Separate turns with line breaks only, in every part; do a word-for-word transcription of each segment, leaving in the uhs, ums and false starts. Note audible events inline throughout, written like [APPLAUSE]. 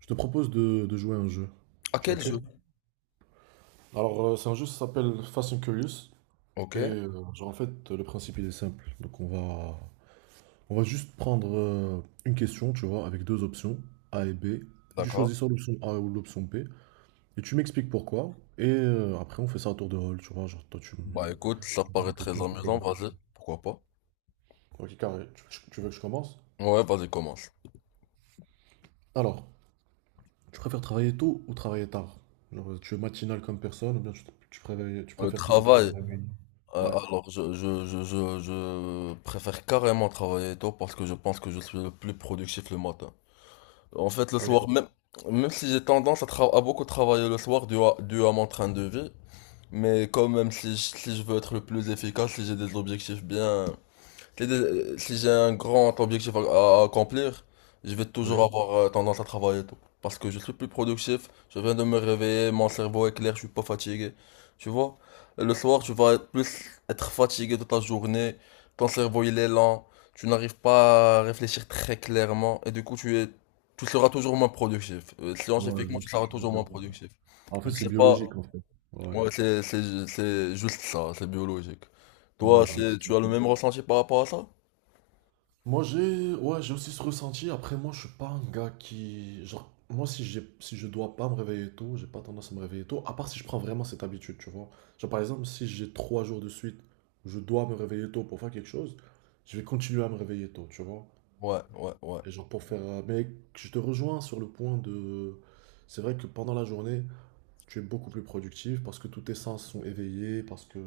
Je te propose de, de jouer à un jeu.
À
Tu es
quel
OK?
jeu?
Alors, euh, c'est un jeu qui s'appelle Fast and Curious.
Ok,
Et euh, genre, en fait, le principe, il est simple. Donc, on va, on va juste prendre euh, une question, tu vois, avec deux options, A et B. Et tu choisis
d'accord.
soit l'option A ou l'option B. Et tu m'expliques pourquoi. Et euh, après, on fait ça à tour de rôle, tu vois. Genre, toi, tu me
Bah écoute, ça
tu me poses
paraît
une
très
question, je te pose
amusant,
une
vas-y,
question.
pourquoi pas?
OK, carré. Tu, tu- tu veux que je commence?
Ouais, vas-y, commence.
Alors, tu préfères travailler tôt ou travailler tard? Genre, tu es matinal comme personne ou bien tu, tu préfères, tu
Le
préfères plutôt travailler
travail,
la nuit?
euh,
Ouais.
alors je, je, je, je, je préfère carrément travailler tôt parce que je pense que je suis le plus productif le matin. En fait, le
Ok,
soir, même, même si j'ai tendance à, tra- à beaucoup travailler le soir dû à, dû à mon train de vie, mais quand même, si, je- si je veux être le plus efficace, si j'ai des objectifs bien. Si des- si j'ai un grand objectif à, à accomplir, je vais toujours
ok.
avoir euh, tendance à travailler et tout. Parce que je suis plus productif, je viens de me réveiller, mon cerveau est clair, je suis pas fatigué. Tu vois? Et le soir, tu vas être plus être fatigué de ta journée, ton cerveau il est lent, tu n'arrives pas à réfléchir très clairement, et du coup tu es, tu seras toujours moins productif. Euh,
Ouais, je
Scientifiquement,
vois
tu
ce que
seras
tu veux
toujours
dire.
moins productif.
En fait,
Je
c'est
sais pas,
biologique, en fait. Ouais,
moi c'est c'est- c'est juste ça, c'est biologique. Toi,
ouais, bah, de
c'est-
toute
tu as le
façon.
même ressenti par rapport à ça?
Moi, j'ai, ouais, j'ai aussi ce ressenti. Après, moi, je suis pas un gars qui, genre, moi, si j'ai, si je dois pas me réveiller tôt, j'ai pas tendance à me réveiller tôt. À part si je prends vraiment cette habitude, tu vois. Genre, par exemple, si j'ai trois jours de suite où je dois me réveiller tôt pour faire quelque chose, je vais continuer à me réveiller tôt, tu vois.
Ouais, ouais, ouais.
Et genre pour faire, euh, mais je te rejoins sur le point de, c'est vrai que pendant la journée, tu es beaucoup plus productif parce que tous tes sens sont éveillés, parce que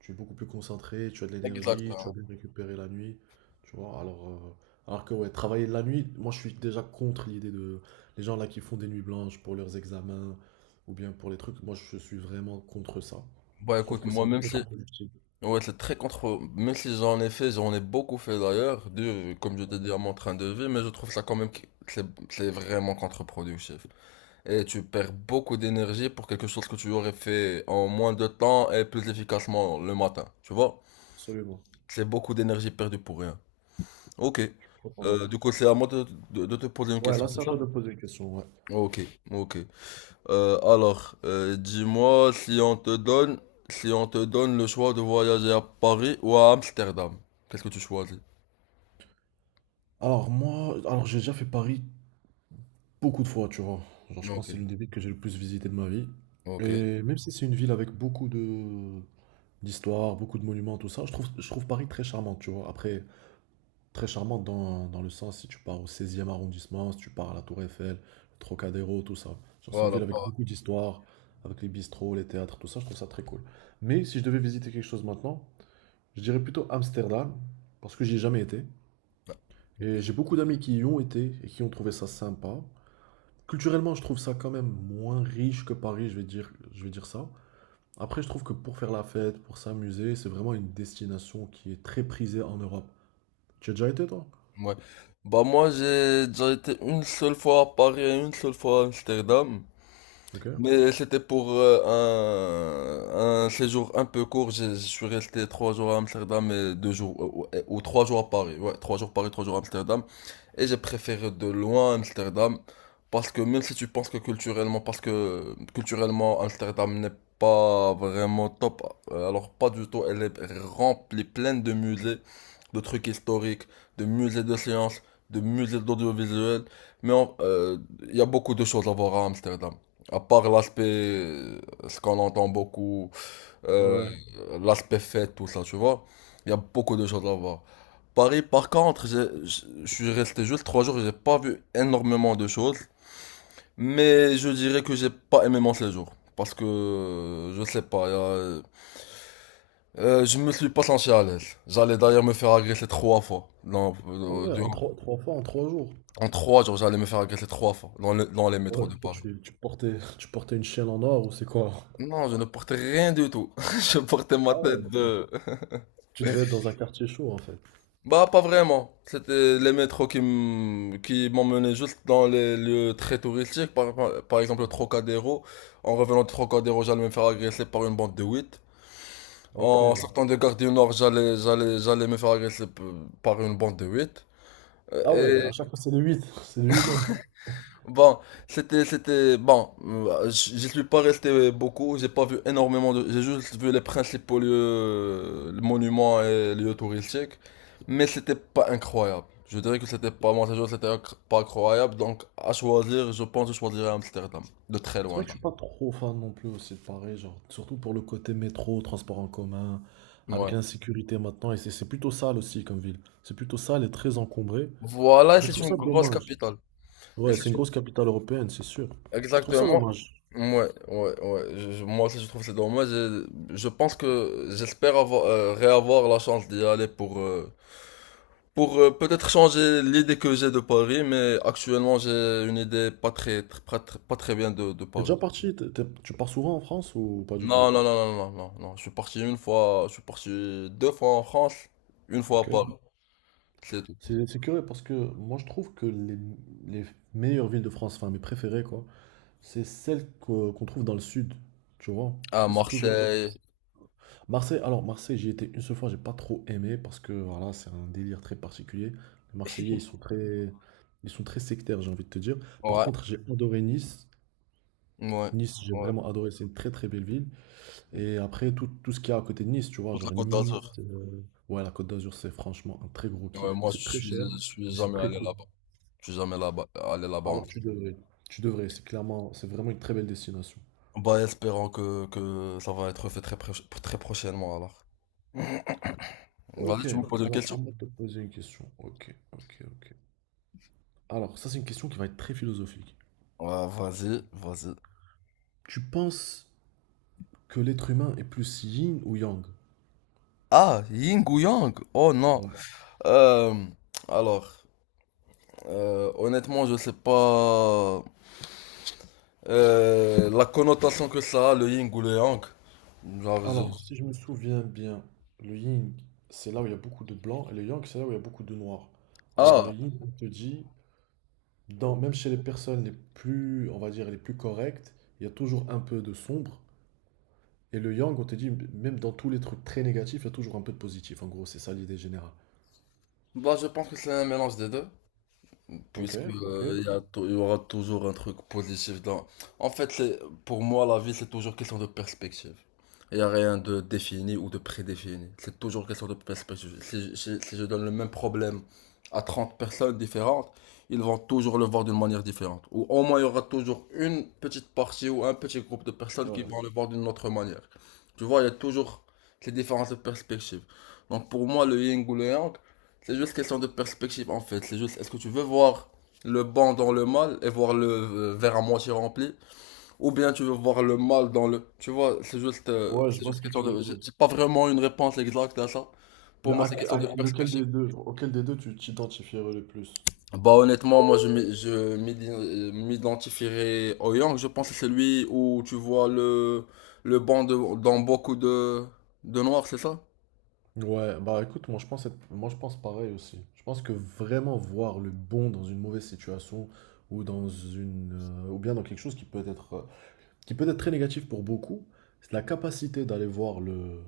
tu es beaucoup plus concentré, tu as de l'énergie, tu as
Exactement.
bien récupéré la nuit, tu vois. Alors, euh, alors que ouais, travailler la nuit, moi je suis déjà contre l'idée de les gens là qui font des nuits blanches pour leurs examens ou bien pour les trucs, moi je suis vraiment contre ça.
Bah
Je trouve
écoute,
que
moi
c'est
même si
contre-productif.
ouais, c'est très contre même si j'en ai fait, j'en ai beaucoup fait d'ailleurs, de comme je
Ouais,
t'ai dit à mon train de vie, mais je trouve ça quand même que c'est c'est vraiment contre-productif. Et tu perds beaucoup d'énergie pour quelque chose que tu aurais fait en moins de temps et plus efficacement le matin. Tu vois?
absolument,
C'est beaucoup d'énergie perdue pour rien. Ok.
complètement
Euh, du
d'accord.
coup, c'est à moi de, de- de te poser une
Ouais,
question,
là
c'est
c'est à
ça?
toi de poser une question, ouais.
Ok, ok. Euh, alors, euh, dis-moi si on te donne, si on te donne le choix de voyager à Paris ou à Amsterdam, qu'est-ce que tu choisis?
Alors moi, alors j'ai déjà fait Paris beaucoup de fois, tu vois. Genre, je pense
Ok,
que c'est l'une des villes que j'ai le plus visité de ma vie.
ok.
Et même si c'est une ville avec beaucoup de d'histoire, beaucoup de monuments, tout ça, je trouve, je trouve Paris très charmante, tu vois. Après, très charmante dans, dans le sens, si tu pars au seizième arrondissement, si tu pars à la Tour Eiffel, le Trocadéro, tout ça. Genre, c'est une
Voilà,
ville avec
pas.
beaucoup d'histoire, avec les bistrots, les théâtres, tout ça, je trouve ça très cool. Mais si je devais visiter quelque chose maintenant, je dirais plutôt Amsterdam, parce que j'y ai jamais été.
Ok.
Et j'ai beaucoup d'amis qui y ont été et qui ont trouvé ça sympa. Culturellement, je trouve ça quand même moins riche que Paris, je vais dire, je vais dire ça. Après, je trouve que pour faire la fête, pour s'amuser, c'est vraiment une destination qui est très prisée en Europe. Tu as déjà été, toi?
Ouais. Bah moi j'ai déjà été une seule fois à Paris et une seule fois à Amsterdam.
Ok.
Mais c'était pour euh, un, un séjour un peu court. J'ai- Je suis resté trois jours à Amsterdam et deux jours ou, ou- ou trois jours à Paris. Ouais, trois jours Paris, trois jours à Amsterdam. Et j'ai préféré de loin Amsterdam parce que même si tu penses que culturellement, parce que culturellement Amsterdam n'est pas vraiment top, euh, alors pas du tout, elle est remplie, pleine de musées, de trucs historiques, de musées de sciences, de musées d'audiovisuel, mais en- euh, il y a beaucoup de choses à voir à Amsterdam. À part l'aspect, euh, ce qu'on entend beaucoup, euh,
Ouais.
l'aspect fête, tout ça, tu vois. Il y a beaucoup de choses à voir. Paris, par contre, j'ai- je je suis resté juste trois jours, j'ai pas vu énormément de choses, mais je dirais que j'ai pas aimé mon séjour. Parce que, euh, je sais pas, il y a- euh, je me suis pas senti à l'aise. J'allais d'ailleurs me faire agresser trois fois. Dans-
Ah
euh,
ouais, en
durant-
trois, trois fois en trois jours.
en trois jours, j'allais me faire agresser trois fois dans, le- dans les métros
Ouais,
de
pourquoi
Paris.
tu, tu portais, [LAUGHS] tu portais une chaîne en or ou c'est quoi?
Non, je ne portais rien du tout. [LAUGHS] Je portais ma
Ah ouais,
tête
tu,
de...
tu devais être dans un quartier chaud en fait.
Bah, pas vraiment. C'était les métros qui m- qui m'emmenaient juste dans les lieux très touristiques. Par, par- par exemple, le Trocadéro. En revenant de Trocadéro, j'allais me faire agresser par une bande de huit.
Ok.
En sortant de Gare du Nord, j'allais, j'allais, j'allais me faire agresser p- par une bande de huit.
Ah ouais, à chaque fois c'est le huit, [LAUGHS] c'est lui-même.
Bon, c'était, c'était, bon, euh, j- j'y suis pas resté beaucoup, j'ai pas vu énormément de, j'ai juste vu les principaux lieux, euh, les monuments et lieux touristiques, mais c'était pas incroyable. Je dirais que c'était pas, mon séjour, c'était inc- pas incroyable, donc à choisir, je pense que je choisirais Amsterdam, de très
C'est vrai
loin.
que je suis pas trop fan non plus aussi de Paris, genre, surtout pour le côté métro, transport en commun, avec
Ouais.
l'insécurité maintenant, et c'est c'est plutôt sale aussi comme ville. C'est plutôt sale et très encombré,
Voilà, et
mais je
c'est
trouve
une
ça
grosse
dommage.
capitale. Et
Ouais, c'est
c'est
une
une...
grosse capitale européenne, c'est sûr. Je trouve ça
Exactement.
dommage.
Ouais, ouais, ouais. Je- je- moi aussi, je trouve que c'est dommage. Je, je pense que j'espère avoir, euh, réavoir la chance d'y aller pour, euh, Pour euh, peut-être changer l'idée que j'ai de Paris, mais actuellement j'ai une idée pas très, tr- pas, tr- pas très bien de, de
T'es
Paris.
déjà parti, t'es- t'es- tu pars souvent en France ou pas du tout?
Non, non, non, non, non, non, non. Je suis parti une fois, je suis parti deux fois en France, une fois à
Ok.
Paris, c'est tout.
C'est c'est curieux parce que moi je trouve que les, les meilleures villes de France, enfin mes préférées quoi, c'est celles que- qu'on trouve dans le sud, tu vois? Parce
À
que c'est toujours...
Marseille,
Marseille, alors Marseille, j'y étais une seule fois, j'ai pas trop aimé parce que voilà, c'est un délire très particulier. Les Marseillais, ils sont très, ils sont très sectaires, j'ai envie de te dire. Par
ouais,
contre, j'ai adoré Nice.
ouais,
Nice, j'ai
ouais.
vraiment adoré, c'est une très très belle ville. Et après, tout, tout ce qu'il y a à côté de Nice, tu vois,
Toute la
genre
Côte
Nice,
d'Azur.
euh, Ouais, la Côte d'Azur, c'est franchement un très gros
Ouais,
kiff.
moi je
C'est très
suis,
cher,
je suis
mais c'est
jamais
très
allé
cool.
là-bas. Je suis jamais là-bas, allé là-bas encore.
Alors tu devrais, tu devrais, c'est clairement, c'est vraiment une très belle destination.
Bah, espérons que, que ça va être fait très, proche- très prochainement alors. Vas-y,
Ok,
tu me poses une
alors à
question?
moi de te poser une question. Ok, ok, ok. Alors, ça, c'est une question qui va être très philosophique.
Ouais, vas-y, vas-y.
Tu penses que l'être humain est plus yin ou yang?
Ah, Ying ou Yang? Oh non.
Ouais.
Euh, alors, euh, honnêtement, je sais pas euh, la connotation que ça a, le Ying ou le Yang. Genre, je-
Alors, si je me souviens bien, le yin, c'est là où il y a beaucoup de blanc, et le yang, c'est là où il y a beaucoup de noir. Alors, le
Ah,
yin, on te dit, dans, même chez les personnes les plus, on va dire, les plus correctes, il y a toujours un peu de sombre. Et le yang, on te dit, même dans tous les trucs très négatifs, il y a toujours un peu de positif. En gros, c'est ça l'idée générale.
bah je pense que c'est un mélange des deux.
Ok,
Puisque
ok.
euh, il y a tou- il y aura toujours un truc positif dans. En fait, c'est- pour moi, la vie, c'est toujours question de perspective. Il n'y a rien de défini ou de prédéfini. C'est toujours question de perspective. Si, je si- si je donne le même problème à trente personnes différentes, ils vont toujours le voir d'une manière différente. Ou au moins, il y aura toujours une petite partie ou un petit groupe de personnes qui
Ouais.
vont le voir d'une autre manière. Tu vois, il y a toujours ces différences de perspective. Donc pour moi, le yin ou le yang, c'est juste question de perspective en fait. C'est juste, est-ce que tu veux voir le bon dans le mal et voir le euh, verre à moitié rempli, ou bien tu veux voir le mal dans le. Tu vois, c'est juste, euh,
Ouais, je
c'est
vois ce
juste
que
question
tu veux
de. J'ai
dire.
j'ai pas vraiment une réponse exacte à ça.
Mais
Pour moi,
à,
c'est question de
à lequel
perspective.
des deux, auquel des deux tu t'identifierais le plus?
Bah honnêtement, moi je m'i- je m'idi- euh, m'identifierais au Yang. Je pense que c'est lui où tu vois le le bon de- dans beaucoup de de noirs, c'est ça?
Ouais, bah écoute, moi je pense être- moi je pense pareil aussi. Je pense que vraiment voir le bon dans une mauvaise situation ou dans une euh, ou bien dans quelque chose qui peut être euh, qui peut être très négatif pour beaucoup, c'est la capacité d'aller voir le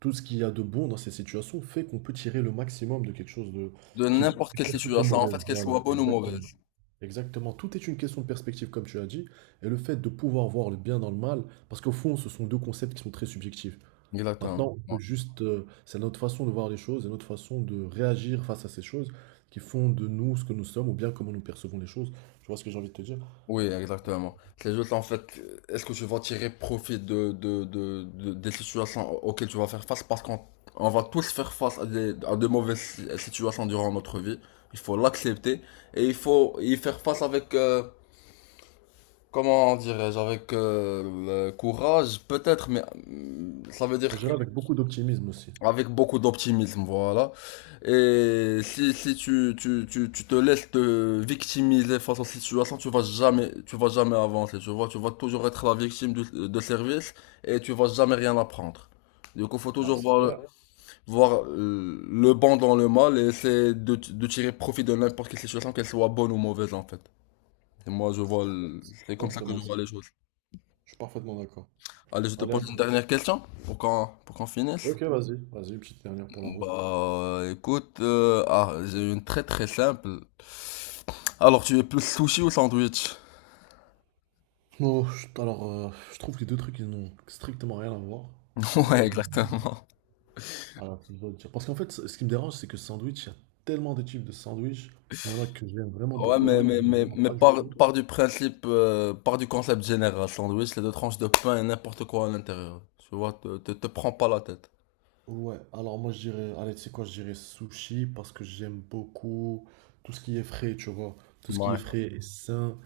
tout ce qu'il y a de bon dans ces situations fait qu'on peut tirer le maximum de quelque chose de
De
qui
n'importe
est
quelle
perçu comme
situation, en
mauvaise.
fait, qu'elle
Voilà,
soit bonne ou
exactement.
mauvaise.
Exactement, tout est une question de perspective comme tu as dit et le fait de pouvoir voir le bien dans le mal parce qu'au fond, ce sont deux concepts qui sont très subjectifs.
Exactement.
Maintenant, on peut juste, euh, c'est notre façon de voir les choses et notre façon de réagir face à ces choses qui font de nous ce que nous sommes ou bien comment nous percevons les choses. Tu vois ce que j'ai envie de te dire?
Oui, exactement. C'est juste en fait, euh, est-ce que tu vas tirer profit de, de, de, de- des situations au- auxquelles tu vas faire face? Parce qu'on on va tous faire face à des, à de mauvaises si- situations durant notre vie. Il faut l'accepter et il faut y faire face avec, euh, comment dirais-je, avec euh, le courage, peut-être, mais euh, ça veut
Je
dire que
dirais avec beaucoup d'optimisme aussi.
avec beaucoup d'optimisme, voilà. Et si, si tu, tu, tu, tu te laisses te victimiser face aux situations, tu vas jamais, tu vas jamais avancer, tu vois. Tu vas toujours être la victime de, de service et tu vas jamais rien apprendre. Du coup, faut
Bah,
toujours
c'est
voir, le-
clair.
voir euh, le bon dans le mal et essayer de, de tirer profit de n'importe quelle situation, qu'elle soit bonne ou mauvaise, en fait. Et moi, je vois, le-
C'est
c'est comme ça que je
exactement
vois
ça.
les choses.
Je suis parfaitement d'accord.
Allez, je te
Allez, à
pose
toi.
une dernière question pour qu'on, pour qu'on finisse.
Ok, vas-y. Vas-y, petite dernière pour la route.
Bah, écoute, euh, ah, j'ai une très très simple. Alors, tu es plus sushi ou sandwich?
Oh, je- alors, euh, je trouve que les deux trucs, ils n'ont strictement rien à voir.
[LAUGHS]
Mais...
Ouais,
euh,
exactement.
Alors, je dois le dire. Parce qu'en fait, ce ce qui me dérange, c'est que sandwich, il y a tellement de types de sandwich. Il y en a que j'aime vraiment
Ouais,
beaucoup, il y en
mais,
a que
mais,
j'aime
mais,
vraiment
mais
pas du
par,
tout.
par du principe, euh, par du concept général, sandwich, c'est deux tranches de pain et n'importe quoi à l'intérieur. Tu vois, te, te, te prends pas la tête.
Ouais, alors moi je dirais, allez, tu sais quoi, je dirais sushi parce que j'aime beaucoup tout ce qui est frais, tu vois, tout ce qui est
Ouais.
frais et sain.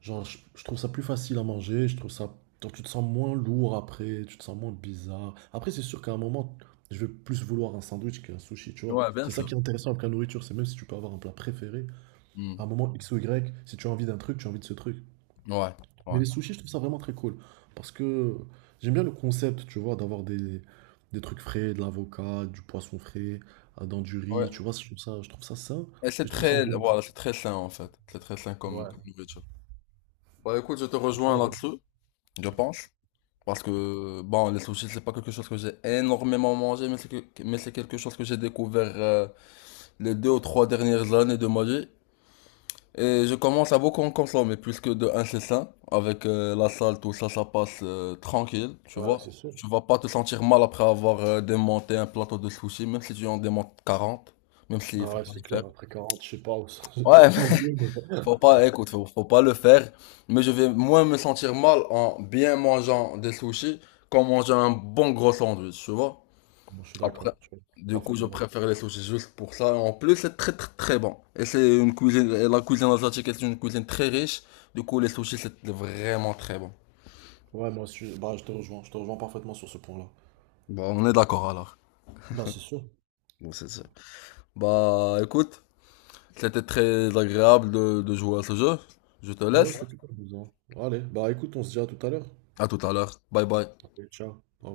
Genre, je, je trouve ça plus facile à manger, je trouve ça, genre, tu te sens moins lourd après, tu te sens moins bizarre. Après, c'est sûr qu'à un moment, je vais plus vouloir un sandwich qu'un sushi, tu vois.
Ouais, bien
C'est ça
sûr.
qui est intéressant avec la nourriture, c'est même si tu peux avoir un plat préféré,
Hmm.
à un moment X ou Y, si tu as envie d'un truc, tu as envie de ce truc.
Ouais,
Mais
ouais.
les sushis, je trouve ça vraiment très cool. Parce que j'aime bien le concept, tu vois, d'avoir des, des trucs frais, de l'avocat, du poisson frais, euh, dans du
Ouais.
riz, tu vois, je trouve ça, je trouve ça sain
Et c'est
et je trouve ça
très,
bon.
voilà, c'est très sain en fait. C'est très sain comme
Ouais,
comme nourriture. Bah écoute, je te rejoins
absolument.
là-dessus, je pense. Parce que, bon, les sushis, c'est pas quelque chose que j'ai énormément mangé, mais c'est que- mais c'est quelque chose que j'ai découvert euh, les deux ou trois dernières années de ma vie. Et je commence à beaucoup en consommer, puisque de un, c'est sain. Avec euh, la salle, tout ça, ça passe euh, tranquille, tu
Ouais,
vois.
c'est sûr.
Tu vas pas te sentir mal après avoir euh, démonté un plateau de sushis, même si tu en démontes quarante, même s'il
Ah
faut
ouais,
pas le
c'est
faire.
clair, après quarante, je sais pas, où ça- [LAUGHS] je sais
Ouais,
pas non plus, mais...
Faut
[LAUGHS]
pas, écoute, faut, faut pas le faire. Mais je vais moins me sentir mal en bien mangeant des sushis qu'en mangeant un bon gros sandwich, tu vois.
Moi, je suis d'accord,
Après,
je suis
du coup, je
parfaitement d'accord.
préfère les sushis juste pour ça. En plus, c'est très très très bon. Et c'est une cuisine, et la cuisine asiatique est une cuisine très riche. Du coup, les sushis, c'est vraiment très bon.
Ouais, moi aussi, je- bah, je te rejoins, je te rejoins parfaitement sur ce point-là.
Bah, on est d'accord alors.
Bah, c'est sûr.
Bon, c'est ça. Bah, écoute, c'était très agréable de, de jouer à ce jeu. Je te
Ouais,
laisse.
c'était plus plutôt amusant. Allez, bah écoute, on se dit à tout à l'heure.
À tout à l'heure. Bye bye.
Allez, ciao. Au